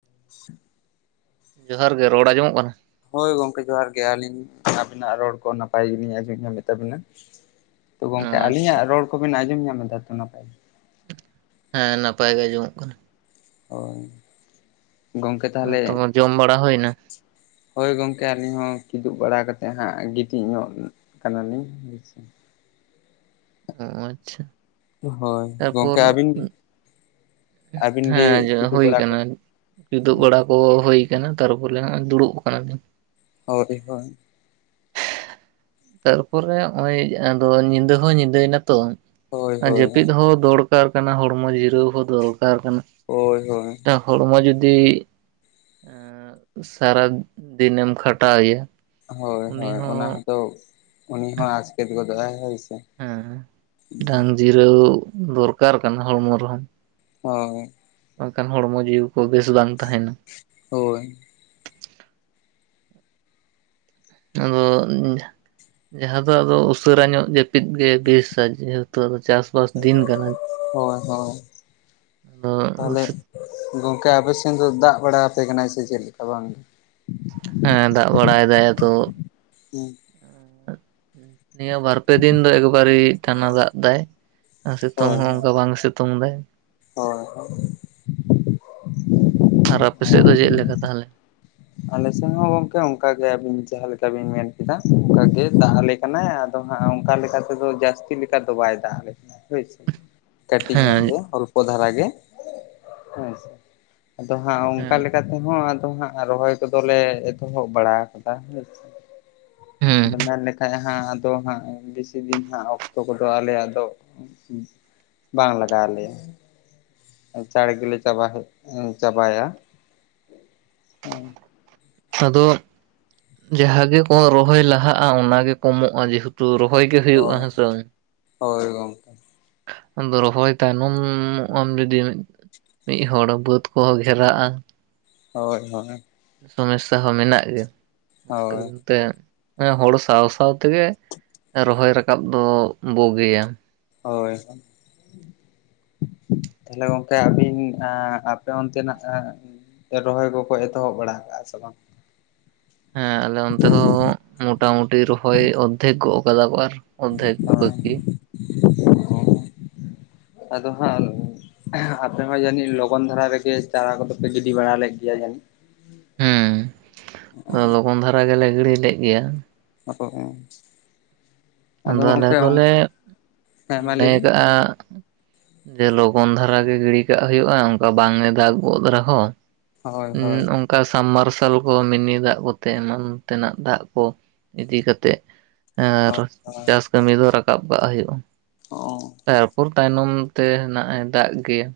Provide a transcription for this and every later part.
[unintelligible] ᱡᱚᱦᱟᱨ ᱜᱮ ᱨᱚᱲ ᱟᱸᱡᱚᱢᱚᱜ ᱠᱟᱱᱟ? ᱦᱳᱭ ᱜᱚᱢᱠᱮ ᱡᱚᱦᱟᱨ ᱜᱮ ᱟᱹᱞᱤᱧ ᱟᱵᱤᱱᱟᱜ ᱨᱚᱲ ᱠᱚ ᱱᱟᱯᱟᱭ ᱜᱮᱞᱤᱧ ᱟᱡᱚᱢ ᱧᱟᱢᱮᱜ ᱛᱟᱹᱵᱤᱱᱟ᱾ ᱛᱚ ᱜᱚᱝᱠᱮ ᱟᱹᱞᱤᱧᱟᱜ ᱟᱪᱪᱷᱟ ᱨᱚᱲ ᱠᱚᱵᱮᱱ ᱟᱸᱡᱚᱢ ᱧᱟᱢ ᱮᱫᱟ ᱛᱚ ᱱᱟᱯᱟᱭ ᱜᱮ? ᱦᱮᱸ ᱱᱟᱯᱟᱭ ᱜᱮ ᱟᱸᱡᱚᱢᱚᱜ ᱠᱟᱱᱟ᱾ ᱳᱭ ᱛᱚᱢᱚ ᱡᱚᱢ ᱵᱟᱲᱟ ᱦᱩᱭᱱᱟ? ᱦᱳᱭ ᱜᱚᱝᱠᱮ ᱟᱹᱞᱤᱧ ᱦᱚᱸ ᱠᱤᱫᱩᱵ ᱵᱟᱲᱟ ᱠᱟᱛᱮᱫ ᱦᱟᱸᱜ ᱜᱤᱛᱤᱡ ᱧᱚᱜ ᱠᱟᱱᱟᱞᱤᱧ᱾ ᱚ ᱟᱪᱪᱷᱟ ᱦᱳᱭ ᱛᱟᱨᱯᱚᱨ ᱜᱚᱢᱠᱮ ᱟᱹᱵᱤᱱ ᱜᱮ? ᱟᱹᱵᱤᱱ ᱜᱮ ᱦᱮᱸ ᱡᱚᱜ ᱠᱤᱫᱩᱵ ᱦᱩᱭ ᱵᱟᱲᱟ ᱟᱠᱟᱱᱟ ᱠᱟᱱᱟ ᱠᱤᱫᱩᱜ ᱵᱟᱲᱟ ᱠᱚ ᱦᱩᱭ ᱟᱠᱟᱱᱟ ᱛᱟᱨᱯᱚᱨᱮ ᱦᱟᱸᱜ ᱫᱩᱲᱩᱵ ᱟᱠᱟᱱᱟᱞᱤᱧ ᱦᱳᱭ ᱦᱳᱭ ᱛᱟᱨᱯᱚᱨᱮ ᱱᱚᱜ ᱚᱭ ᱟᱫᱚ ᱧᱤᱫᱟᱹ ᱦᱚᱸ ᱧᱤᱫᱟᱹᱭᱮᱱᱟᱛᱚ, ᱦᱳᱭ ᱦᱳᱭ ᱡᱟᱹᱯᱤᱫ ᱦᱚᱸ ᱫᱚᱲ- ᱫᱚᱨᱠᱟᱨ ᱠᱟᱱᱟ ᱦᱚᱲᱢᱚ ᱡᱤᱨᱟᱹᱣ ᱦᱚᱸ ᱫᱚᱨᱠᱟᱨ ᱠᱟᱱᱟ ᱾ ᱦᱳᱭ ᱦᱳᱭ ᱦᱚᱲᱢᱚ ᱡᱩᱫᱤ ᱮᱸ ᱥᱟᱨᱟ ᱫᱤᱱᱮᱢ ᱠᱷᱟᱴᱟᱣᱮᱭᱟ ᱦᱳᱭ ᱩᱱᱤ ᱦᱳᱭ ᱚᱱᱟ ᱦᱚᱸ ᱦᱚᱸᱛᱚ, ᱩᱱᱤ ᱦᱚᱸ ᱟᱥᱠᱮᱛ ᱜᱚᱫᱚᱜ ᱟᱭ ᱦᱳᱭ ᱥᱮ ᱾ ᱦᱮᱸ ᱰᱟᱝ ᱡᱤᱨᱟᱹᱣ ᱫᱚᱨᱠᱟᱨ ᱠᱟᱱᱟ ᱦᱚᱲᱢᱚ ᱨᱮᱦᱚᱸ ᱦᱳᱭ ᱵᱟᱝᱠᱟᱱ ᱦᱚᱲᱢᱚ ᱡᱤᱣᱤ ᱠᱚ ᱵᱮᱥ ᱵᱟᱝ ᱛᱟᱦᱮᱱᱟ, ᱦᱳᱭ ᱟᱫᱚ ᱡᱟᱦᱟᱸ ᱫᱚ ᱟᱫᱚ ᱩᱥᱟᱹᱨᱟ ᱧᱚᱜ ᱡᱟᱹᱯᱤᱫ ᱜᱮ ᱵᱮᱥᱟ ᱡᱮᱦᱮᱛᱩ ᱟᱫᱟ ᱪᱟᱥ ᱵᱟᱥ ᱫᱤᱱ ᱠᱟᱱᱟ ᱦᱳᱭ ᱦᱳᱭ ᱛᱟᱦᱚᱞᱮ ᱟᱫᱚ ᱜᱚᱝᱠᱮ ᱟᱯᱮ ᱥᱮᱱ ᱫᱚ ᱫᱟᱜ ᱵᱟᱲᱟ ᱟᱯᱮ ᱠᱟᱱᱟᱭ ᱥᱮ ᱪᱮᱫ ᱞᱮᱠᱟ ᱵᱟᱝ? ᱦᱮᱸ ᱫᱟᱜ ᱵᱟᱲᱟᱭᱮᱫᱟᱭ ᱟᱫᱚ ᱦᱮᱸ ᱦᱩᱸ ᱱᱤᱭᱟᱹ ᱵᱟᱨ ᱯᱮ ᱫᱤᱱ ᱫᱚ ᱮᱠᱵᱟᱨᱮ ᱴᱟᱱᱟ ᱫᱟᱜ ᱫᱟᱭ, ᱥᱤᱛᱩᱝ ᱦᱳᱭ ᱦᱚᱸ ᱦᱳᱭ ᱚᱝᱠᱟ ᱵᱟᱝ ᱥᱤᱛᱩᱝ ᱛᱩᱝ ᱫᱟᱭ ᱦᱳᱭ ᱦᱳᱭ ᱟᱨ ᱟᱯᱮ ᱥᱮᱫ ᱫᱚ ᱪᱮᱫ ᱞᱮᱠᱟ ᱛᱟᱦᱞᱮ? ᱟᱞᱮ ᱥᱮᱱ ᱦᱚᱸ ᱜᱚᱝᱠᱮ ᱚᱱᱠᱟᱜᱮ ᱟᱹᱵᱤᱱ ᱡᱟᱦᱟᱸ ᱞᱮᱠᱟ ᱵᱤᱱ ᱢᱮᱱ ᱠᱮᱫᱟ ᱚᱱᱠᱟᱜᱮ ᱛᱟᱦᱞᱮ ᱠᱟᱱᱟᱭ ᱟᱫᱚ ᱦᱟᱸᱜ ᱚᱝᱠᱟ ᱞᱮᱠᱟ ᱛᱮᱫᱚ ᱡᱟᱹᱥᱛᱤ ᱞᱮᱠᱟ ᱫᱚ ᱵᱟᱭ ᱫᱟᱜ ᱟᱞᱮ ᱠᱟᱱᱟ ᱦᱳᱭᱥᱮ᱾ ᱠᱟᱹᱴᱤᱡ ᱧᱚᱜ ᱦᱮᱸ ᱜᱮ ᱚᱞᱯᱚ ᱫᱷᱟᱨᱟ ᱜᱮ ᱦᱮᱸ ᱥᱮ᱾ ᱟᱫᱚ ᱦᱟᱸᱜ ᱚᱝᱠᱟ ᱦᱮᱸ ᱞᱮᱠᱟᱛᱮᱦᱚᱸ ᱟᱫᱚ ᱦᱟᱸᱜ ᱨᱚᱦᱚᱭ ᱠᱚᱫᱚᱞᱮ ᱮᱛᱚᱦᱚᱵ ᱵᱟᱲᱟ ᱟᱠᱟᱫᱟ ᱦᱮᱸᱥᱮ ᱦᱮᱸ ᱟᱫᱚ ᱢᱮᱱᱞᱮᱠᱷᱟᱡ ᱦᱟᱸᱜ ᱛᱚ ᱦᱟᱸᱜ ᱵᱤᱥᱤ ᱫᱤᱱ ᱦᱟᱸᱜ ᱚᱠᱛᱚ ᱠᱚᱫᱚ ᱟᱞᱮᱭᱟᱜ ᱫᱚ ᱵᱟᱝ ᱞᱟᱜᱟᱣ ᱟᱞᱮᱭᱟ᱾ ᱪᱟᱲ ᱜᱮᱞᱮ ᱪᱟᱵᱟ ᱦᱮᱡ ᱪᱟᱵᱟᱭᱟ᱾ ᱟᱫᱚ ᱡᱟᱦᱟᱸ ᱜᱮᱠᱚ ᱨᱚᱦᱚᱭ ᱞᱟᱦᱟᱜᱼᱟ, ᱚᱱᱟ ᱜᱮ ᱠᱚᱢᱚᱜᱼᱟ ᱡᱮᱦᱩᱛ᱾ ᱛᱳ ᱨᱚᱦᱚᱭ ᱜᱮ ᱦᱩᱭᱩᱜᱼᱟ, ᱦᱳᱭ ᱦᱮᱸᱥᱮ ᱵᱟᱝ? ᱦᱳᱭ ᱜᱚᱝᱠᱮ ᱟᱫᱚ ᱨᱚᱦᱚᱭ ᱛᱟᱭᱱᱚᱢᱚ ᱢᱚᱜᱼᱟᱢ ᱡᱩᱫᱤ ᱢᱤᱫ ᱢᱤᱫ ᱦᱚᱲ ᱵᱟᱹᱫᱽ ᱠᱚᱦᱚ ᱜᱷᱮᱨᱟᱜᱼᱟ᱾ ᱦᱳᱭ ᱦᱳᱭ᱾ ᱥᱚᱢᱮᱥᱥᱟ ᱦᱚᱸ ᱢᱮᱱᱟᱜ ᱜᱮᱭᱟ, ᱚᱱᱟ ᱦᱳᱭ ᱠᱟᱨᱚᱱ ᱛᱮ ᱦᱚᱲᱳ ᱥᱟᱶ ᱥᱟᱶ ᱛᱮᱜᱮ ᱨᱚᱦᱚᱭ ᱨᱟᱠᱟᱵ ᱫᱚ ᱵᱩᱜᱤᱭᱟ᱾ ᱦᱳᱭ᱾ ᱛᱚᱦᱚᱞᱮ ᱜᱚᱝᱠᱮ ᱟᱹᱵᱤᱱ ᱟᱸᱜ ᱟᱯᱮ ᱚᱱᱛᱮᱱᱟᱜ ᱨᱚᱦᱚᱭ ᱠᱚᱠᱚ ᱮᱛᱚᱦᱚᱵ ᱵᱟᱲᱟ ᱟᱠᱟᱜᱼᱟ ᱥᱮ ᱵᱟᱝ? ᱦᱮᱸ ᱟᱞᱮ ᱚᱱᱛᱮ ᱦᱚᱸ ᱢᱚᱴᱟ ᱢᱩᱴᱤ ᱨᱚᱦᱚᱭ ᱚᱨᱫᱷᱮᱠ ᱜᱚᱜ ᱟᱠᱟᱫᱟ ᱠᱚ ᱟᱨ ᱚᱫᱫᱷᱮᱠ ᱵᱟᱹᱠᱤ ᱚ ᱟᱫᱚ ᱦᱟᱸᱜ ᱟᱯᱮ ᱦᱚᱸ ᱡᱟᱱᱤᱡ ᱞᱚᱜᱚᱱ ᱫᱷᱟᱨᱟ ᱨᱮᱜᱮ, ᱪᱟᱨᱟ ᱠᱚᱫᱚ ᱯᱮ ᱜᱤᱰᱤ ᱵᱟᱲᱟ ᱞᱮᱫ ᱜᱮᱭᱟ ᱡᱟᱱᱤᱡ? ᱦᱩᱸ, ᱞᱚᱜᱚᱱ ᱫᱷᱟᱨᱟ ᱜᱮᱞᱮ ᱜᱤᱲᱤ ᱞᱮᱫ ᱜᱮᱭᱟ᱾ [unintelligible] ᱟᱫᱚ ᱟᱞᱮ ᱜᱚᱝᱠᱮ ᱫᱚᱞᱮ ᱦᱮᱸ ᱢᱟ ᱞᱟᱹᱭ ᱢᱚᱱᱮᱭ ᱵᱤᱱ ᱠᱟᱜᱼᱟ ᱡᱮ ᱞᱚᱜᱚᱱ ᱫᱷᱟᱨᱟ ᱜᱮ ᱜᱤᱲᱤ ᱠᱟᱜ ᱦᱩᱭᱩᱜᱼᱟ, ᱚᱱᱠᱟ ᱵᱟᱝ ᱮ ᱫᱟᱜ ᱜᱚᱫ ᱨᱮᱦᱚᱸ᱾ ᱦᱳᱭ ᱩᱸ ᱦᱳᱭ ᱚᱱᱠᱟ ᱥᱟᱢᱢᱟᱨᱥᱟᱞ ᱠᱚ ᱢᱤᱱᱤ ᱫᱟᱜ ᱠᱚᱛᱮ ᱮᱢᱟᱱ ᱛᱮᱱᱟᱜ ᱫᱟᱜ ᱠᱚ᱾ ᱤᱫᱤ ᱠᱟᱛᱮᱜ ᱟᱨ ᱦᱳᱭ ᱪᱟᱥ ᱠᱟᱹᱢᱤ ᱫᱚ ᱨᱟᱠᱟᱵ ᱠᱟᱜ ᱦᱩᱭᱩᱜᱼᱟ᱾ ᱛᱟᱨᱯᱚᱨ ᱛᱟᱭᱱᱚᱢ ᱛᱮ ᱦᱮᱱᱟᱜ ᱮ ᱫᱟᱜ ᱜᱮᱭᱟ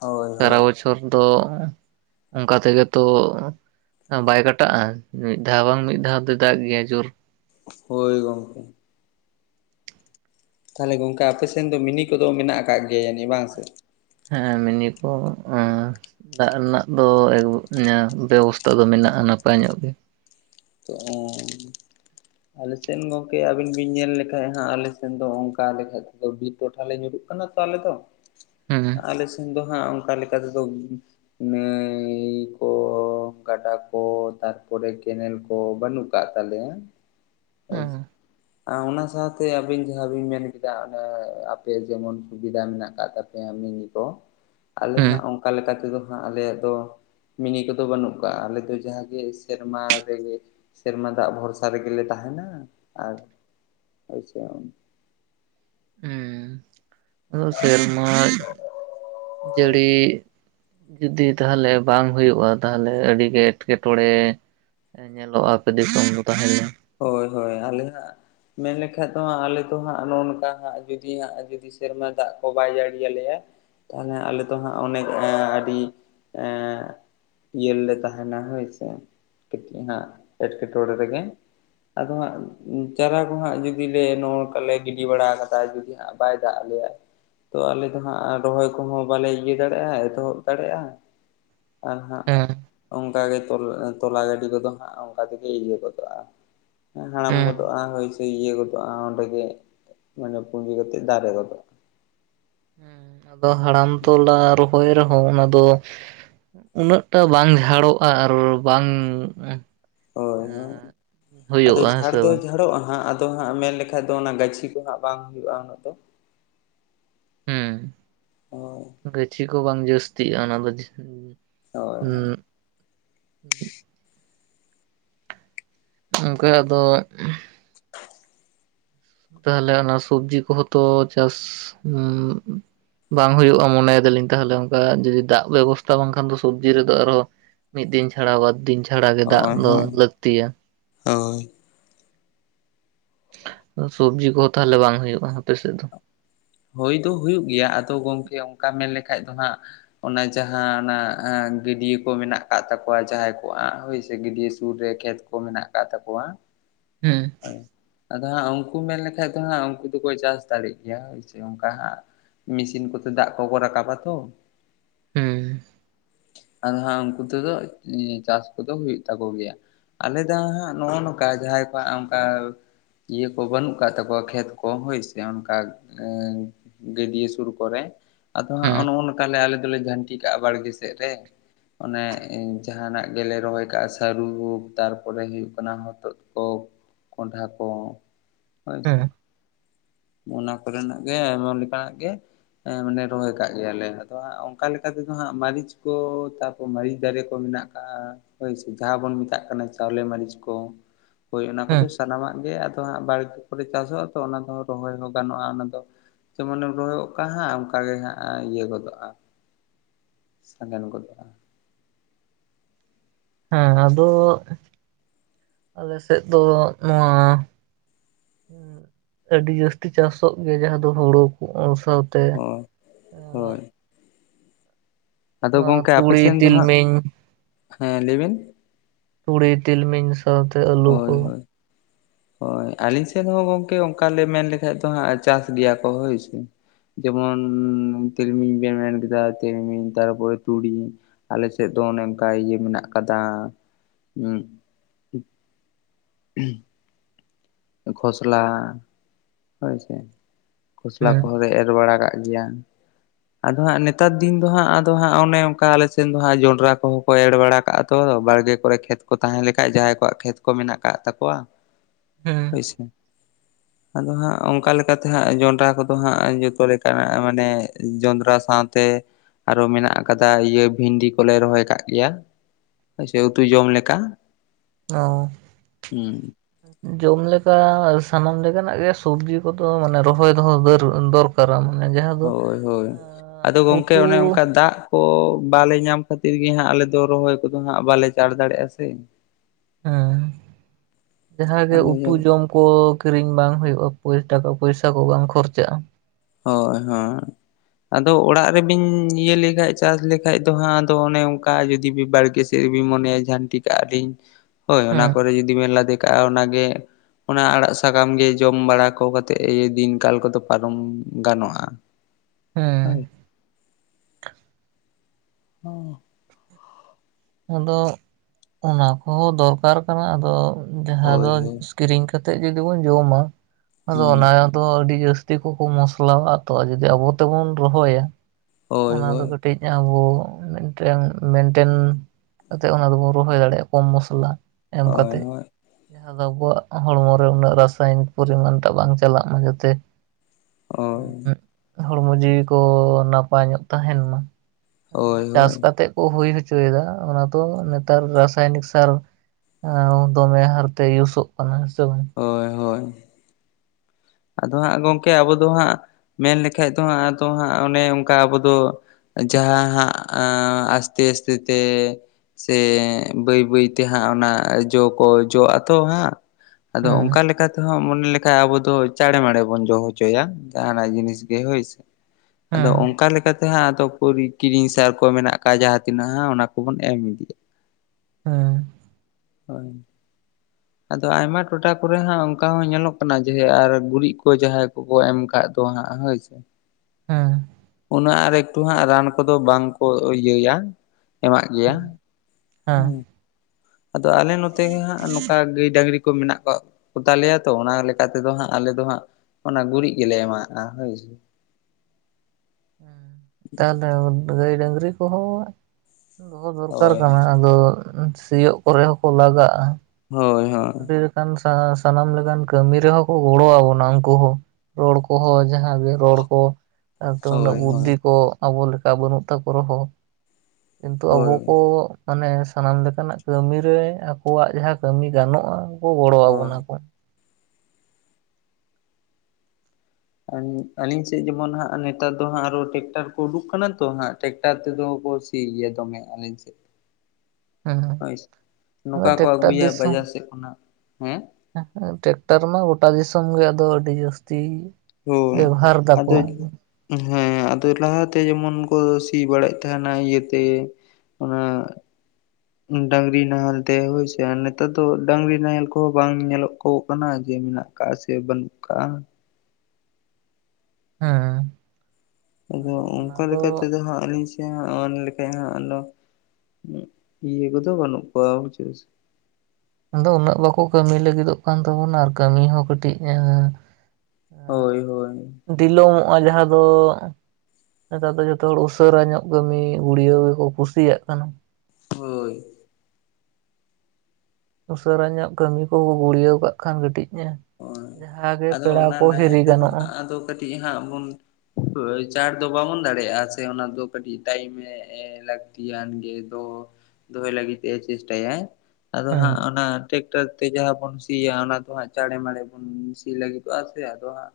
ᱦᱳᱭ ᱥᱟᱨᱟ ᱦᱳᱭ ᱵᱚᱪᱷᱚ ᱦᱚᱨ ᱫᱚ ᱚᱱᱠᱟ ᱛᱮᱜᱮ ᱛᱚ ᱵᱟᱭ ᱠᱟᱴᱟᱜᱼᱟ ᱢᱤᱫ ᱫᱷᱟᱣ ᱵᱟᱝ ᱢᱤᱫ ᱫᱷᱟᱣ ᱫᱚᱭ ᱫᱟᱜ ᱜᱮᱭᱟ ᱡᱳᱨ᱾ ᱦᱳᱭ ᱜᱚᱝᱠᱮ᱾ ᱛᱟᱦᱚᱞᱮ ᱜᱚᱝᱠᱮ ᱟᱯᱮ ᱥᱮᱱ ᱫᱚ ᱢᱤᱱᱤ ᱠᱚᱫᱚ ᱢᱮᱱᱟᱜ ᱟᱠᱟᱜ ᱜᱮᱭᱟ, ᱡᱟᱱᱤᱡ ᱵᱟᱝ ᱥᱮ? ᱦᱮᱸ ᱢᱮᱱᱤ ᱠᱚ, ᱚᱸ ᱫᱟᱜ ᱨᱮᱱᱟᱜ ᱫᱚ, ᱮᱜᱚ ᱵᱮᱵᱚᱥᱛᱟ ᱫᱚ ᱢᱮᱱᱟᱜᱼᱟ ᱱᱟᱯᱟᱭ ᱧᱚᱜ ᱜᱮ᱾ [unintelligible] ᱟᱞᱮᱥᱮᱱ ᱜᱚᱝᱠᱮ ᱟᱵᱤᱱ ᱵᱤᱱ ᱧᱮᱞ ᱞᱮᱠᱷᱟᱱᱡ ᱦᱟᱸᱜ ᱟᱞᱮᱥᱮᱱ ᱫᱚ ᱚᱝᱠᱟ ᱞᱮᱠᱷᱟ ᱛᱮᱫᱚ ᱵᱤᱨ ᱴᱚᱴᱷᱟ ᱞᱮ ᱧᱩᱨᱩᱜ ᱠᱟᱱᱟ ᱛᱚ ᱟᱞᱮ ᱫᱚ ᱦᱩᱸ ᱟᱞᱮ ᱥᱮᱱ ᱫᱚ ᱦᱟᱸᱜ ᱚᱝᱠᱟ ᱞᱮᱠᱟ ᱛᱮᱫᱚ ᱱᱟᱹᱭ ᱠᱚ ᱜᱟᱰᱟ ᱠᱚ ᱛᱟᱨᱯᱚᱨᱮ ᱠᱮᱱᱮᱞ ᱠᱚ᱾ ᱚ ᱵᱟᱹᱱᱩᱜ ᱠᱟᱫ ᱛᱟᱞᱮᱭᱟ᱾ᱦᱳᱭ ᱚᱱᱟ ᱥᱟᱶᱛᱮ ᱟᱹᱵᱤᱱ ᱡᱟᱦᱟᱸ ᱵᱤᱱ ᱢᱮᱱ ᱠᱮᱫᱟ᱾ ᱚᱱᱮ ᱟᱯᱮ ᱡᱮᱢᱚᱱ ᱥᱩᱵᱤᱫᱟ ᱢᱮᱱᱟᱜ ᱠᱟᱫ ᱛᱟᱯᱮᱭᱟ ᱢᱤᱱᱤ᱾ ᱛᱚ, ᱟᱞᱮ ᱦᱩᱸ ᱦᱟᱸᱜ ᱚᱱᱠᱟ ᱞᱮᱠᱟ ᱛᱮᱫᱚ ᱦᱟᱸᱜ ᱟᱞᱮᱭᱟᱜ ᱫᱚ ᱢᱤᱱᱤ ᱠᱚᱫᱚ ᱵᱟᱹᱱᱩᱜ ᱠᱟᱜᱼᱟ, ᱟᱞᱮ ᱫᱚ ᱡᱟᱦᱟᱸ ᱜᱮ ᱥᱮᱨᱢᱟ ᱨᱮᱜᱮ᱾ ᱥᱮᱨᱢᱟ ᱫᱟᱜ ᱵᱷᱚᱨᱥᱟ ᱨᱮᱜᱮᱞᱮ ᱛᱟᱸᱦᱮᱱᱟ ᱟᱨ ᱦᱳᱭᱪᱮᱱ ᱦᱩᱸ ᱟᱫᱚ ᱥᱮᱨᱢᱟ ᱡᱟᱹᱲᱤ ᱡᱩᱫᱤ ᱛᱟᱦᱚᱞᱮ ᱵᱟᱝ ᱦᱩᱭᱩᱜᱼᱟ, ᱛᱟᱦᱚᱞᱮ ᱟᱹᱰᱤᱜᱮ ᱮᱴᱠᱮᱴᱚᱬᱮ᱾ ᱦᱮᱸ ᱧᱮᱞᱚᱜᱼᱟ᱾ ᱟᱯᱮ ᱫᱤᱥᱚᱢ ᱫᱚ ᱛᱟᱦᱚᱞᱮ ᱦᱳᱭ ᱦᱳᱭ ᱟᱞᱮᱭᱟᱜ ᱢᱮᱱ ᱞᱮᱠᱷᱟᱜ ᱫᱚ ᱦᱟᱸᱜ ᱟᱞᱮ ᱫᱚ ᱦᱟᱸᱜ ᱱᱚᱜ ᱱᱚᱝᱠᱟ ᱦᱟᱸᱜ ᱡᱩᱫᱤ ᱦᱟᱸᱜ ᱡᱩᱫᱤ ᱥᱮᱨᱢᱟ ᱫᱟᱜ ᱠᱚ ᱵᱟᱭ ᱡᱟᱹᱲᱤᱭᱟᱞᱮᱭᱟ ᱛᱟᱦᱞᱮ ᱟᱞᱮ ᱫᱚ ᱦᱟᱸᱜ ᱚᱱᱮ ᱟᱰᱤ ᱮ ᱤᱭᱟᱹ ᱞᱮ ᱛᱟᱦᱮᱸᱱᱟ ᱦᱳᱭ ᱥᱮ ᱠᱟᱹᱴᱤᱡ ᱦᱟᱸᱜ ᱮᱴᱠᱮᱴᱚᱬᱮ ᱨᱮᱜᱮ ᱟᱫᱚ ᱦᱟᱸᱜ ᱪᱟᱨᱟ ᱠᱚ ᱦᱟᱸᱜ ᱡᱩᱫᱤ ᱞᱮ ᱱᱚᱜᱼᱚ ᱱᱚᱝᱠᱟᱞᱮ ᱜᱤᱰᱤ ᱵᱟᱲᱟ ᱠᱟᱫᱟ ᱡᱩᱫᱤ ᱦᱟᱸᱜ ᱵᱟᱭ ᱫᱟᱜ ᱟᱞᱮᱭᱟ ᱛᱚ ᱟᱞᱮ ᱫᱚ ᱦᱟᱸᱜ ᱨᱚᱦᱚᱭ ᱠᱚᱦᱚᱸ ᱵᱟᱞᱮ ᱤᱭᱟᱹ ᱫᱟᱲᱮᱭᱟᱜᱼᱟ ᱮᱛᱚᱦᱚᱵ ᱫᱟᱲᱮᱭᱟᱜᱼᱟ ᱟᱨ ᱦᱟᱸᱜ ᱚᱝᱠᱟᱜᱮ ᱛᱚᱞᱟ ᱜᱟᱹᱰᱤ ᱠᱚᱫᱚ ᱦᱟᱸᱜ ᱚᱝᱠᱟ ᱛᱮᱜᱮ ᱤᱭᱟᱹ ᱜᱚᱫᱚᱜᱼᱟ ᱦᱟᱲᱟᱢ ᱦᱮᱸ ᱜᱚᱫᱚᱜᱼᱟ ᱦᱳᱭ ᱥᱮ ᱤᱭᱟᱹ ᱜᱚᱫᱚᱜᱼᱟ ᱚᱸᱰᱮ ᱜᱮ ᱢᱟᱱᱮ ᱯᱩᱸᱡᱤ ᱠᱟᱛᱮᱜ ᱫᱟᱨᱮ ᱜᱚᱫᱚᱜᱼᱟ ᱦᱮᱸ ᱟᱫᱚ ᱦᱟᱲᱟᱢ ᱛᱚᱞᱟ ᱨᱚᱦᱚᱭ ᱨᱮᱦᱚᱸ ᱚᱱᱟ ᱫᱚ ᱩᱱᱟᱹᱜ ᱴᱟᱜ ᱵᱟᱝ ᱡᱷᱟᱲᱚᱜᱼᱟ ᱟᱨ ᱵᱟᱝ ᱦᱳᱭ ᱦᱳᱭ ᱟᱫᱚ ᱦᱩᱭᱩᱜᱼᱟ ᱦᱮᱸ ᱡᱷᱟᱲ ᱥᱮ ᱫᱚ ᱵᱟᱝ ᱡᱷᱟᱲᱚᱜᱼᱟ ᱦᱟᱸᱜ ᱟᱫᱚ ᱦᱟᱸᱜ ᱢᱮᱱᱞᱮᱠᱷᱟᱡ ᱫᱚ ᱚᱱᱟ ᱜᱟᱹᱪᱷᱤ ᱠᱚ ᱦᱟᱸᱜ ᱵᱟᱝ ᱦᱩᱭᱩᱜᱼᱟ ᱩᱱᱟᱹᱜ ᱫᱚ ᱦᱩᱸ ᱦᱳᱭ ᱜᱟᱹᱪᱷᱤ ᱠᱚ ᱵᱟᱝ ᱡᱟᱹᱥᱛᱤᱜᱼᱟ ᱚᱱᱟ ᱫᱚ ᱦᱳᱭ [unintelligible] ᱚᱝᱠᱟ ᱟᱫᱚ ᱛᱟᱦᱞᱮ ᱚᱱᱟ ᱥᱚᱵᱡᱤ ᱠᱚᱦᱚᱸ ᱛᱚ ᱪᱟᱥ ᱦᱩᱸ ᱵᱟᱝ ᱦᱩᱭᱩᱜᱼᱟ ᱢᱚᱱᱮᱭ ᱫᱟᱞᱤᱧ ᱛᱟᱦᱞᱮ ᱚᱝᱠᱟ ᱡᱩᱫᱤ ᱫᱟᱜ ᱵᱮᱵᱚᱥᱛᱟ ᱵᱟᱝ ᱠᱷᱟᱱ ᱫᱚ ᱥᱚᱵᱽᱡᱤ ᱨᱮᱫᱚ ᱟᱨᱦᱚᱸ ᱢᱤᱫ ᱫᱤᱱ ᱪᱷᱟᱲᱟ ᱵᱟᱨ ᱫᱤᱱ ᱪᱷᱟᱲᱟ ᱜᱮ ᱫᱟᱜ ᱦᱳᱭ ᱫᱚ ᱦᱳᱭ ᱞᱟᱹᱠᱛᱤᱭᱟ ᱦᱳᱭ ᱥᱚᱵᱽᱡᱤ ᱠᱚᱦᱚᱸ ᱛᱟᱦᱞᱮ ᱵᱟᱝ ᱦᱩᱭᱩᱜᱼᱟ ᱟᱯᱮᱥᱮᱫ ᱫᱚ ᱦᱳᱭ ᱫᱚ ᱦᱩᱭᱩᱜ ᱜᱮᱭᱟ ᱟᱫᱚ ᱜᱚᱝᱠᱮ ᱚᱝᱠᱟ ᱢᱮᱱ ᱞᱮᱠᱷᱟᱡ ᱫᱚ ᱦᱟᱸᱜ ᱚᱱᱟ ᱡᱟᱦᱟᱸ ᱚᱱᱟ ᱜᱟᱹᱰᱭᱟᱹ ᱠᱚ ᱢᱮᱱᱟᱜ ᱠᱟᱜ ᱛᱟᱠᱚᱣᱟ ᱡᱟᱦᱟᱸᱭ ᱠᱚᱼᱣᱟᱜ ᱦᱳᱭ ᱥᱮ ᱜᱟᱹᱰᱭᱟᱹ ᱥᱩᱨ ᱨᱮ ᱠᱷᱮᱛ ᱢᱮᱱᱟᱜ ᱠᱟᱜ ᱛᱟᱠᱚᱣᱟ ᱦᱩᱸ ᱦᱳᱭ ᱟᱫᱚ ᱦᱟᱸᱜ ᱩᱝᱠᱩ ᱢᱮᱱ ᱞᱮᱠᱷᱟᱡ ᱫᱚ ᱦᱟᱸᱜ ᱩᱝᱠᱩ ᱫᱚᱠᱚ ᱪᱟᱥ ᱫᱟᱲᱮᱜ ᱜᱮᱭᱟ ᱦᱳᱭ ᱥᱮ ᱚᱝᱠᱟ ᱦᱟᱸᱜ ᱢᱤᱥᱤᱱ ᱠᱚᱛᱮ ᱫᱟᱜ ᱠᱚᱠᱚ ᱨᱟᱠᱟᱵᱟ ᱛᱚ ᱦᱩᱸ ᱟᱫᱚ ᱦᱟᱸᱜ ᱩᱝᱠᱩ ᱛᱮᱫᱚ ᱪᱟᱥ ᱠᱚᱫᱚ ᱦᱩᱭᱩᱜ ᱛᱟᱠᱚ ᱜᱮᱭᱟ ᱟᱞᱮ ᱫᱚ ᱦᱟᱸᱜ ᱱᱚᱜᱼᱚ ᱱᱚᱝᱠᱟ ᱡᱟᱦᱟᱸᱭ ᱠᱚᱣᱟᱜ ᱚᱝᱠᱟ ᱤᱭᱟᱹ ᱠᱚ ᱵᱟᱹᱱᱩᱜ ᱠᱟᱜ ᱛᱟᱠᱚᱣᱟ ᱠᱷᱮᱛ ᱠᱚ ᱦᱳᱭ ᱥᱮ ᱚᱝᱠᱟ ᱜᱟᱹᱰᱭᱟᱹ ᱥᱩᱨ ᱠᱚᱨᱮ ᱟᱫᱚ ᱦᱟᱸᱜ ᱦᱮᱸ ᱚᱱᱼᱚᱱᱠᱟ ᱞᱮ ᱟᱞᱮ ᱫᱚᱞᱮ ᱡᱷᱟᱹᱱᱴᱤ ᱠᱟᱜᱼᱟ ᱵᱟᱲᱜᱮ ᱥᱮᱫ ᱨᱮ ᱚᱱᱮ ᱡᱟᱦᱟᱱᱟᱜ ᱜᱮᱞᱮ ᱨᱚᱦᱚᱭ ᱠᱟᱜᱼᱟ ᱥᱟᱹᱨᱩ ᱦᱳᱠ ᱛᱟᱨᱯᱚᱨᱮ ᱦᱩᱭᱩᱜ ᱠᱟᱱᱟ ᱦᱚᱛᱚᱫ ᱦᱳᱠ ᱠᱚᱸᱰᱷᱟ ᱠᱚ ᱦᱳᱭᱥᱮ ᱦᱮᱸ ᱚᱱᱟ ᱠᱚᱨᱮᱱᱟᱜ ᱜᱮ ᱮᱢᱚᱱ ᱞᱮᱠᱟᱱᱟᱜ ᱜᱮ ᱦᱮᱸ ᱢᱟᱱᱮ ᱨᱚᱦᱚᱭ ᱠᱟᱜ ᱜᱮᱭᱟᱞᱮ ᱟᱫᱚ ᱦᱟᱸᱜ ᱚᱝᱠᱟ ᱞᱮᱠᱟ ᱛᱮᱫᱚ ᱦᱟᱸᱜ ᱢᱟᱹᱨᱤᱪ ᱠᱚ ᱛᱟᱯᱚᱨ ᱢᱟᱹᱨᱤᱪ ᱫᱟᱨᱮ ᱠᱚ ᱢᱮᱱᱟᱜ ᱦᱳᱭ ᱥᱮ ᱡᱟᱦᱟᱸ ᱵᱚᱱ ᱢᱮᱛᱟᱜ ᱠᱟᱱᱟ ᱪᱟᱣᱞᱮ ᱢᱟᱹᱨᱤᱪ ᱠᱚ ᱦᱳᱭ ᱚᱱᱟ ᱦᱮᱸ ᱠᱚᱫᱚ ᱡᱚᱢᱟᱜ ᱜᱮ ᱟᱫᱚ ᱦᱟᱸᱜ ᱵᱟᱲᱜᱮ ᱠᱚᱨᱮ ᱪᱟᱥᱚᱜᱼᱟ ᱛᱚ ᱚᱱᱟ ᱫᱚ ᱨᱚᱦᱚᱭ ᱦᱚᱸ ᱜᱟᱱᱚᱜᱼᱟ ᱚᱱᱟ ᱫᱚ ᱡᱮᱢᱚᱱᱮᱢ ᱨᱚᱦᱚᱭᱚᱜ ᱦᱟᱸᱜ ᱚᱱᱠᱟᱜ ᱜᱮ ᱦᱟᱸᱜ ᱤᱭᱟᱹ ᱜᱚᱫᱚᱜᱼᱟ ᱥᱟᱜᱮᱱ ᱜᱚᱫᱚᱜᱼᱟ ᱦᱮᱸ ᱟᱫᱚ ᱟᱞᱮ ᱥᱮᱫ ᱫᱚ ᱱᱚᱣᱟ ᱦᱩᱸ ᱟᱹᱰᱤ ᱡᱟᱹᱥᱛᱤ ᱪᱟᱥᱚᱜ ᱜᱮᱭᱟ ᱡᱟᱦᱟᱸ ᱫᱚ ᱦᱩᱲᱩ ᱠᱚ ᱥᱟᱶᱛᱮ ᱚ ᱦᱳᱭ ᱟᱫᱚ ᱱᱚᱣᱟ ᱜᱚᱝᱠᱮ ᱛᱩᱲᱤ ᱟᱯᱮᱥᱮᱱ ᱫᱚ ᱦᱟᱸᱜ ᱛᱤᱞᱢᱤᱧ ᱦᱮᱸ ᱞᱟᱹᱭᱵᱤᱱ ᱛᱩᱲᱤ ᱛᱤᱞᱢᱤᱧ ᱥᱟᱶᱛᱮ ᱟᱹᱞᱩ ᱠᱚ ᱦᱳᱭ ᱦᱳᱭ ᱦᱳᱭ ᱟᱞᱤᱧ ᱥᱮᱫ ᱦᱚᱸ ᱜᱚᱝᱠᱮ ᱚᱝᱠᱟ ᱞᱮ ᱢᱮᱱ ᱞᱮᱠᱷᱟᱜ ᱫᱚ ᱦᱟᱸᱜ ᱪᱟᱥ ᱜᱮᱭᱟ ᱠᱚ ᱦᱳᱭᱥᱮ ᱡᱮᱢᱚᱱ ᱛᱤᱞᱢᱤᱧ ᱵᱮᱱ ᱢᱮᱱ ᱠᱮᱫᱟ ᱛᱤᱞᱢᱤᱧ ᱛᱟᱨᱯᱚᱨᱮ ᱛᱩᱲᱤ ᱟᱞᱮ ᱥᱮᱫ ᱫᱚ ᱚᱱᱮ ᱚᱝᱠᱟ ᱤᱭᱟᱹ ᱢᱮᱱᱟᱜ ᱠᱟᱫᱟ ᱩᱸᱜ ᱦᱩᱸ [unintelligible] ᱠᱷᱚᱥᱞᱟ ᱦᱳᱭ ᱥᱮ ᱠᱷᱚᱥᱞᱟ ᱦᱮᱸ ᱠᱚᱦᱚᱸ ᱞᱮ ᱮᱨ ᱵᱟᱲᱟ ᱠᱟᱜ ᱜᱮᱭᱟ ᱟᱫᱚ ᱦᱟᱸᱜ ᱱᱮᱛᱟᱨ ᱫᱤᱱ ᱫᱚ ᱦᱟᱸᱜ ᱟᱫᱚ ᱦᱟᱸᱜ ᱚᱱᱮ ᱚᱱᱠᱟ ᱟᱞᱮ ᱥᱮᱫ ᱫᱚ ᱦᱟᱸᱜ ᱡᱚᱸᱰᱨᱟ ᱠᱚᱦᱚᱸ ᱠᱚ ᱮᱨ ᱵᱟᱲᱟ ᱠᱟᱜᱼᱟ ᱛᱚ ᱵᱟᱲᱜᱮ ᱠᱚᱨᱮ ᱠᱷᱮᱛ ᱠᱚ ᱛᱟᱦᱮᱸ ᱞᱮᱠᱷᱟᱱ ᱡᱟᱦᱟᱸᱭ ᱠᱚᱣᱟᱜ ᱠᱷᱮᱛ ᱠᱚ ᱢᱮᱱᱟᱜ ᱠᱟᱫ ᱛᱟᱠᱚᱣᱟ ᱦᱮᱸ ᱦᱩᱭᱥᱮ ᱟᱫᱚ ᱦᱟᱸᱜ ᱚᱱᱠᱟ ᱞᱮᱠᱟᱛᱮ ᱦᱟᱸᱜ ᱡᱚᱱᱰᱨᱟ ᱠᱚᱫᱚ ᱦᱟᱸᱜ ᱡᱚᱛᱚ ᱞᱮᱠᱟᱱᱟᱜ ᱢᱟᱱᱮ ᱡᱚᱱᱰᱨᱟ ᱥᱟᱶᱛᱮ ᱟᱨᱚ ᱢᱮᱱᱟᱜ ᱟᱠᱟᱫᱟ ᱤᱭᱟᱹ ᱵᱷᱤᱱᱰᱤ ᱠᱚᱞᱮ ᱨᱚᱦᱚᱭ ᱠᱟᱜ ᱜᱮᱭᱟ ᱦᱳᱭ ᱥᱮ ᱩᱛᱩ ᱡᱚᱢ ᱞᱮ ᱞᱮᱠᱟ ᱚ ᱦᱩᱸ ᱡᱚᱢᱞᱮ ᱞᱮᱠᱟ ᱥᱟᱱᱟᱢ ᱞᱮᱠᱟᱱᱟᱜ ᱜᱮ ᱥᱚᱵᱡᱤ ᱠᱚᱫᱚ ᱢᱟᱱᱮ ᱨᱚᱦᱚᱭ ᱫᱚᱦᱚ ᱫᱚᱨ ᱟᱨ ᱟ ᱢᱟᱱᱮ ᱡᱟᱦᱟᱸ ᱫᱚ ᱦᱳᱭ ᱦᱳᱭ ᱟᱫᱚ ᱜᱚᱝᱠᱮ ᱩᱛᱩ ᱚᱱᱮ ᱚᱱᱠᱟ ᱫᱟᱜ ᱠᱚ ᱵᱟᱞᱮ ᱧᱟᱢ ᱠᱷᱟᱹᱛᱤᱨ ᱜᱮ ᱦᱟᱸᱜ ᱟᱞᱮ ᱫᱚ ᱨᱚᱦᱚᱭ ᱠᱚᱫᱚ ᱦᱟᱸᱜ ᱵᱟᱞᱮ ᱪᱟᱟᱲ ᱫᱟᱲᱮᱭᱟᱜᱼᱟ ᱥᱮ ᱦᱮᱸ ᱡᱟᱦᱟᱸ ᱜᱮ ᱟᱫᱚ ᱩᱛᱩ ᱡᱚᱢ ᱠᱚ ᱠᱤᱨᱤᱧ ᱵᱟᱝ ᱦᱩᱭᱩᱜᱼᱟ ᱴᱟᱠᱟ ᱯᱚᱭᱥᱟ ᱠᱚ ᱵᱟᱝ ᱠᱷᱚᱨᱪᱟᱜᱼᱟ᱾ ᱦᱳᱭ ᱦᱳᱭ ᱟᱫᱚ ᱚᱲᱟᱜ ᱨᱮᱵᱤᱱ ᱤᱭᱟᱹ ᱞᱮᱠᱷᱟᱡ ᱪᱟᱥ ᱞᱮᱠᱷᱟᱡ ᱫᱚ ᱦᱟᱸᱜ ᱟᱫᱚ ᱚᱱᱮ ᱚᱱᱠᱟ ᱡᱩᱫᱤ ᱵᱟᱲᱜᱮ ᱥᱮ ᱪᱮ ᱵᱤᱱ ᱢᱚᱱᱮᱭᱟ ᱡᱷᱟᱱᱴᱤ ᱠᱟᱜ ᱞᱤᱧ ᱦᱳᱭ ᱚᱱᱟ ᱦᱮᱸ ᱠᱚᱨᱮ ᱡᱩᱫᱤ ᱵᱮᱱ ᱞᱟᱫᱮ ᱠᱟᱜᱼᱟ ᱚᱱᱟᱜ ᱜᱮ ᱚᱱᱟ ᱟᱲᱟᱜ ᱥᱟᱠᱟᱢ ᱜᱮ ᱡᱚᱢ ᱵᱟᱲᱟ ᱠᱚ ᱠᱟᱛᱮᱜ ᱤᱭᱟᱹ ᱫᱤᱱ ᱠᱟᱞ ᱠᱚᱫᱚ ᱯᱟᱨᱚᱢ ᱜᱟᱱᱚᱜᱼᱟ ᱦᱮᱸ ᱦᱳᱭ ᱚ [unintelligible] ᱟᱫᱚ ᱚᱱᱟ ᱠᱚᱦᱚᱸ ᱫᱚᱨᱠᱟᱨ ᱠᱟᱱᱟ ᱟᱫᱚ ᱡᱟᱦᱟᱸ ᱫᱚ ᱦᱳᱭ ᱠᱤᱨᱤᱧ ᱠᱟᱛᱮᱫ ᱡᱩᱫᱤ ᱵᱚᱱ ᱡᱚᱢᱟ ᱟᱫᱚ ᱚᱱᱟ ᱦᱩᱸ ᱫᱚ ᱟᱹᱰᱤ ᱡᱟᱹᱥᱛᱤ ᱠᱚᱠᱚ ᱢᱚᱥᱞᱟᱣᱟ ᱛᱚ ᱡᱩᱫᱤ ᱟᱵᱚ ᱛᱮᱵᱚᱱ ᱨᱚᱦᱚᱭᱟ ᱦᱳᱭ ᱚᱱᱟ ᱫᱚ ᱦᱳᱭ ᱠᱟᱹ ᱴᱤᱡ ᱟᱵᱚ ᱢᱤᱫᱴᱟᱝ ᱢᱮᱱᱴᱮᱱ ᱟᱛᱮᱫ ᱚᱱᱟ ᱫᱚᱵᱚᱱ ᱨᱚᱦᱚᱭ ᱫᱟᱲᱮᱭᱟᱜᱼᱟ ᱠᱚᱢ ᱢᱚᱥᱞᱟ ᱮᱢ ᱦᱳᱭ ᱠᱟᱛᱮᱫ ᱦᱳᱭ ᱡᱟᱦᱟᱸ ᱫᱚ ᱟᱵᱚᱣᱟᱜ ᱦᱚᱲᱢᱚ ᱨᱮ ᱩᱱᱟᱹᱜ ᱨᱟᱥᱟᱭᱱᱤᱠ ᱯᱚᱨᱤᱢᱟᱱ ᱴᱟᱜ ᱵᱟᱝ ᱪᱟᱞᱟᱜ ᱤᱱᱟᱹᱛᱮ ᱦᱳᱭ ᱩᱸ ᱦᱚᱲᱢᱚ ᱡᱤᱣᱤ ᱠᱚ ᱱᱟᱯᱟᱭ ᱧᱚᱜ ᱛᱟᱦᱮᱱ ᱢᱟ᱾ ᱦᱳᱭ ᱡᱟᱦᱟᱸ ᱪᱟᱥ ᱦᱳᱭ ᱠᱟᱛᱮᱜ ᱠᱚ ᱦᱩᱭ ᱦᱚᱪᱚᱭᱮᱫᱟ ᱚᱱᱟ ᱫᱚ ᱱᱮᱛᱟᱨ ᱨᱟᱥᱟᱭᱚᱱᱤᱠ ᱥᱟᱨ ᱚ ᱫᱚᱢᱮ ᱦᱟᱨᱛᱮ ᱤᱭᱩᱥᱚᱜ ᱠᱟᱱᱟ ᱥᱮ ᱵᱟᱝ ᱦᱳᱭ ᱦᱳᱭ ᱟᱫᱚ ᱦᱟᱸᱜ ᱜᱚᱢᱠᱮ ᱟᱵᱚ ᱫᱚ ᱦᱟᱸᱜ ᱢᱮᱱ ᱞᱮᱠᱷᱟᱡ ᱫᱚ ᱦᱟᱸᱜ ᱟᱫᱚ ᱦᱟᱸᱜ ᱚᱱᱮ ᱚᱱᱠᱟ ᱟᱵᱚ ᱫᱚ ᱡᱟᱦᱟᱸ ᱦᱟᱸᱜ ᱟᱥᱛᱮ ᱟᱥᱛᱮ ᱛᱮ ᱥᱮ ᱵᱟᱹᱭ ᱵᱟᱹᱭᱛᱮ ᱦᱟᱸᱜ ᱚᱱᱟ ᱡᱚ ᱠᱚ ᱡᱚᱜ ᱟᱛᱚ ᱦᱟᱸᱜ ᱟᱫᱚ ᱦᱮᱸ ᱚᱱᱠᱟ ᱛᱮᱦᱚᱸ ᱢᱚᱱᱮ ᱞᱮᱠᱟᱱᱡ ᱟᱵᱚ ᱫᱚ ᱪᱟᱬᱮ ᱢᱟᱲᱮ ᱵᱚᱱ ᱡᱚ ᱦᱚᱪᱚᱭᱟ ᱡᱟᱦᱟᱱᱟᱜ ᱡᱤᱱᱤᱥ ᱜᱮ ᱦᱳᱭ ᱥᱮ ᱟᱫᱚ ᱦᱮᱸ ᱚᱱᱠᱟ ᱞᱮᱠᱟᱛᱮ ᱦᱮ ᱛᱚ ᱯᱩᱨᱤ ᱠᱤᱨᱤᱧ ᱥᱟᱨ ᱠᱚ ᱢᱮᱱᱟᱜ ᱠᱫ ᱡᱟᱦᱟᱸ ᱛᱤᱱᱟᱹᱜ ᱦᱟᱸᱜ ᱚᱱᱟ ᱠᱚᱵᱚᱱ ᱮᱢ ᱤᱫᱤᱭᱟ᱾ ᱦᱩᱸ ᱦᱳᱭ ᱟᱫᱚ ᱟᱭᱢᱟ ᱴᱚᱴᱷᱟ ᱠᱚᱨᱮ ᱦᱟᱸᱜ ᱚᱱᱠᱟ ᱦᱚᱸ ᱧᱮᱞᱚᱜ ᱠᱟᱱᱟ ᱡᱮ ᱟᱨ ᱜᱩᱨᱤᱡ ᱠᱚ ᱡᱟᱦᱟᱸᱭ ᱠᱚᱠᱚ ᱮᱢ ᱟᱠᱟᱫ ᱫᱚ ᱦᱟᱸᱜ ᱦᱳᱭ ᱟᱪᱷᱟ ᱦᱮᱸ ᱚᱱᱟᱱᱟ ᱨᱮ ᱱᱚᱣᱟ ᱦᱟᱸᱜ ᱨᱟᱱ ᱠᱚᱫᱚ ᱵᱟᱝ ᱠᱚ ᱤᱭᱟᱹᱭᱟ ᱮᱢᱟᱜ ᱜᱮᱭᱟ᱾ ᱦᱮᱸ ᱦᱮᱸ ᱟᱫᱚ ᱟᱞᱮ ᱱᱚᱛᱮ ᱦᱟᱸᱜ ᱱᱚᱝᱠᱟ ᱜᱟᱹᱭ ᱰᱟᱝᱨᱤ ᱠᱚ ᱢᱮᱱᱟᱜ ᱠᱚᱟᱜ ᱠᱚᱛᱟᱞᱮᱭᱟ ᱛᱚ ᱚᱱᱟ ᱞᱮᱠᱟ ᱛᱮᱫᱚ ᱦᱟᱸᱜ ᱟᱞᱮ ᱫᱚ ᱦᱟᱸᱜ ᱚᱱᱟ ᱜᱩᱨᱤᱡ ᱜᱮᱞᱮ ᱮᱢᱟᱜᱼᱟ ᱦᱳᱭ ᱥᱮ ᱛᱟᱦᱚᱞᱮ ᱜᱟᱹᱭ ᱰᱟᱹᱝᱨᱤ ᱠᱚᱦᱚᱸ ᱫᱚᱦᱚ ᱫᱚᱨᱠᱟᱨ ᱦᱳᱭ ᱠᱟᱱᱟ ᱟᱫᱚ ᱥᱤᱭᱳᱜ ᱠᱚᱨᱮ ᱦᱚᱸᱠᱚ ᱞᱟᱜᱟᱜᱼᱟ᱾ ᱦᱳᱭ᱾ ᱦᱳᱭ ᱟᱹᱰᱤ ᱞᱮᱠᱟᱱ ᱥᱟᱱᱟᱢ ᱞᱮᱠᱟᱱ ᱠᱟᱹᱢᱤ ᱨᱮᱦᱚᱸ ᱠᱚ ᱜᱚᱲᱚ ᱟᱵᱚᱱᱟ ᱩᱱᱠᱩ ᱦᱚᱸ᱾ ᱨᱚᱲ ᱠᱚᱦᱚᱸ ᱡᱟᱦᱟᱸᱜ ᱜᱮ ᱨᱚᱲ ᱠᱚ᱾ ᱟᱫᱚ ᱩᱱᱟᱹᱜ ᱦᱳᱭ ᱵᱩᱫᱽᱫᱷᱤ ᱠᱚ ᱟᱵᱚ ᱞᱮᱠᱟ ᱵᱟᱹᱱᱩᱜ ᱛᱟᱠᱚ ᱨᱮᱦᱚᱸ ᱠᱤᱱᱛᱩ ᱟᱵᱚ ᱦᱳᱭ ᱠᱚ ᱢᱟᱱᱮ ᱥᱟᱱᱟᱢ ᱞᱮᱠᱟᱱᱟᱜ ᱠᱟᱹᱢᱤ ᱨᱮ ᱟᱠᱚᱣᱟᱜ ᱡᱟᱦᱟᱸ ᱠᱟᱹᱢᱤ ᱜᱟᱱᱚᱜ ᱚ ᱜᱚᱲᱚ ᱟᱵᱚᱱᱟ ᱦᱳᱭ ᱠᱚ᱾ ᱟᱞᱤᱧ ᱥᱮᱫ ᱡᱮᱢᱚᱱ ᱦᱟᱸᱜ ᱱᱮᱛᱟᱨ ᱫᱚ ᱦᱟᱸᱜ ᱟᱨᱚ ᱴᱮᱠᱴᱟᱨ ᱠᱚ ᱩᱰᱩᱠ ᱟᱠᱟᱱᱟ ᱛᱚ ᱦᱟᱸᱜ ᱴᱮᱠᱴᱟᱨ ᱛᱮᱫᱚ᱾ ᱴᱷᱤᱠ ᱜᱮᱭᱟ ᱫᱚᱢᱮ ᱟᱞᱮᱧ ᱥᱮᱫ ᱦᱮᱸ ᱦᱳᱭ ᱟᱫᱚ ᱱᱚᱝᱠᱟ ᱠᱚ ᱴᱮᱠᱴᱟᱨ ᱟᱹᱜᱩᱭᱟ ᱵᱟᱡᱟᱨ ᱥᱮᱫ ᱠᱷᱚᱱᱟᱜ ᱦᱮᱸ᱾ ᱴᱨᱟᱠᱴᱟᱨ ᱢᱟ ᱜᱚᱴᱟ ᱫᱤᱥᱚᱢ ᱜᱮ ᱟᱫᱚ ᱟᱹᱰᱤ ᱡᱟᱹᱥᱛᱤ᱾ ᱦᱳᱭ ᱵᱮᱵᱚᱦᱟᱨ ᱫᱟᱠᱚ ᱟᱫᱚ᱾ ᱦᱮᱸ ᱟᱫᱚ ᱞᱟᱦᱟᱛᱮ ᱡᱮᱢᱚᱱ ᱠᱚ ᱥᱤ ᱵᱟᱲᱟᱭᱮᱫ ᱛᱟᱦᱮᱱᱟ ᱤᱭᱟᱹᱛᱮ᱾ ᱚᱱᱟ᱾ ᱰᱟᱹᱝᱨᱤ ᱱᱟᱦᱮᱞ ᱛᱮ ᱦᱳᱭ ᱥᱮ ᱟᱨ ᱱᱮᱛᱟᱨ ᱫᱚ ᱰᱟᱹᱝᱨᱤ ᱱᱟᱦᱮᱞ ᱠᱚᱦᱚᱸ ᱵᱟᱝ ᱧᱮᱞᱚᱜ ᱠᱚ ᱠᱟᱱᱟ ᱡᱮ ᱢᱮᱱᱟᱜ᱾ ᱠᱟᱜ ᱥᱮ ᱵᱚᱱᱩᱜ ᱠᱟᱜ - ᱟ ᱦᱮᱸ᱾ ᱟᱫᱚ ᱚᱱᱟ ᱚᱱᱠᱟ ᱫᱚ ᱞᱮᱠᱟᱛᱮᱫᱚ ᱦᱟᱸᱜ ᱟᱹᱞᱤᱧ [unintelligible] ᱤᱭᱟᱹ ᱠᱚᱫᱚ ᱵᱟᱹᱱᱩᱜ ᱠᱚᱣᱟ [unintelligible] ᱟᱫᱚ ᱩᱱᱟᱹᱜ ᱵᱟᱠᱚ ᱠᱟᱹᱢᱤ ᱞᱟᱹᱜᱤᱫᱚᱜ ᱠᱟᱱ ᱛᱟᱵᱚᱱᱟ ᱟᱨ ᱠᱟᱹᱢᱤ ᱦᱚᱸ ᱠᱟᱹᱴᱤᱡ᱾ ᱦᱳᱭ ᱦᱳᱭ᱾ ᱫᱤᱞᱚᱢᱚᱜᱼᱟ ᱡᱟᱦᱟᱸ ᱫᱚ᱾ ᱱᱮᱛᱟᱨ ᱫᱚ ᱡᱚᱛᱚ ᱦᱚᱲ ᱩᱥᱟᱹᱨᱟ ᱧᱚᱜ ᱠᱟᱹᱢᱤ ᱜᱩᱲᱭᱟᱹᱣ ᱜᱮᱠᱚ ᱠᱩᱥᱤᱭᱟᱜ ᱠᱟᱱᱟ᱾ ᱦᱳᱭ᱾ ᱩᱥᱟᱹᱨᱟ ᱧᱚᱜ ᱠᱟᱹᱢᱤ ᱠᱚᱦᱚᱸ ᱜᱩᱲᱭᱟᱹᱣ ᱠᱟᱜ ᱠᱷᱟᱱ ᱠᱟᱹᱴᱤᱡ ᱧᱚ ᱦᱳᱭ ᱡᱟᱦᱟᱸᱜᱮ ᱯᱮᱲᱟ ᱠᱚ ᱦᱤᱨᱤ ᱜᱟᱱᱚᱜᱼᱟ ᱠᱟᱹ ᱦᱮᱸ [unintelligible] ᱦᱳᱭ ᱪᱟᱨ ᱫᱚ ᱵᱟᱵᱚᱱ ᱫᱟᱲᱮᱭᱟᱜᱼᱟ ᱥᱮ ᱚᱱᱟ ᱫᱚ ᱠᱟᱹᱴᱤᱡ ᱴᱟᱭᱤᱢ ᱮ ᱧᱟᱜ ᱞᱟᱹᱠᱛᱤᱭᱟᱱ ᱜᱮ ᱫᱚᱦᱚ ᱫᱚᱦᱚᱭ ᱞᱟᱹᱜᱤᱫ ᱮ ᱪᱮᱥᱴᱟᱭᱟᱭ ᱟᱫᱚ ᱦᱮᱸ ᱦᱟᱸᱜ ᱚᱱᱟ ᱴᱮᱠᱴᱟᱨ ᱛᱮ ᱡᱟᱦᱟᱸ ᱵᱚᱱ ᱥᱤᱭᱟ ᱚᱱᱟ ᱫᱚ ᱦᱟᱸᱜ᱾ ᱫᱟᱨᱮ ᱢᱟᱨᱮ ᱥᱤ ᱞᱟᱜᱤᱫᱚ ᱟ ᱥᱮ ᱟᱫᱚ ᱦᱟᱸ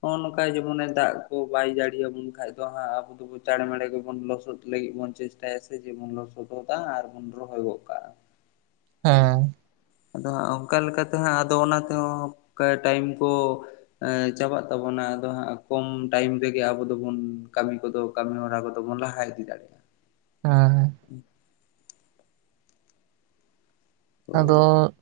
ᱱᱚᱜᱼᱚᱭ ᱱᱚᱝᱠᱟ ᱡᱮᱢᱚᱱᱮ ᱫᱟᱜ ᱠᱚ ᱵᱟᱭ ᱡᱟᱹᱲᱤᱭᱟᱵᱚᱱ ᱠᱷᱟᱡ ᱫᱚ ᱦᱟᱸᱜ ᱟᱵᱚ ᱫᱟᱲᱮᱸ ᱢᱟᱲᱮ ᱜᱮᱵᱚᱱ ᱞᱚᱥᱚᱫ ᱞᱟᱹᱜᱤᱫ ᱵᱚᱱ ᱪᱮᱥᱴᱟᱭᱟ ᱥᱮ ᱡᱮᱵᱚᱱ ᱞᱚᱥᱚᱫᱟ ᱟᱨ ᱵᱚᱱ ᱨᱚᱦᱚᱭ ᱜᱚᱫ ᱠᱟᱜᱼᱟ ᱦᱮᱸ ᱟᱫᱚ ᱦᱟᱸᱜ ᱚᱱᱠᱟ ᱞᱮᱠᱟᱛᱮ ᱦᱟᱸᱜ ᱟᱫᱚ ᱚᱱᱟ ᱛᱮᱦᱚᱸ ᱴᱟᱭᱤᱢ ᱠᱚ᱾ ᱪᱟᱵᱟᱜ ᱛᱟᱵᱚᱱᱟ ᱟᱫᱚ ᱦᱟᱸᱜ ᱠᱚᱢ ᱴᱟᱭᱤᱢ ᱨᱮᱜᱮ ᱟᱵᱚ ᱫᱚᱵᱚᱱ ᱠᱟᱹᱢᱤ ᱠᱚᱫᱚ ᱠᱟᱹᱢᱤ ᱦᱚᱨᱟ ᱠᱚᱫᱚ ᱵᱚᱱ ᱞᱟᱦᱟ ᱤᱫᱤ ᱫᱟᱲᱮᱭᱟᱜᱼᱟ ᱟ ᱦᱳᱭ ᱟᱫᱚ᱾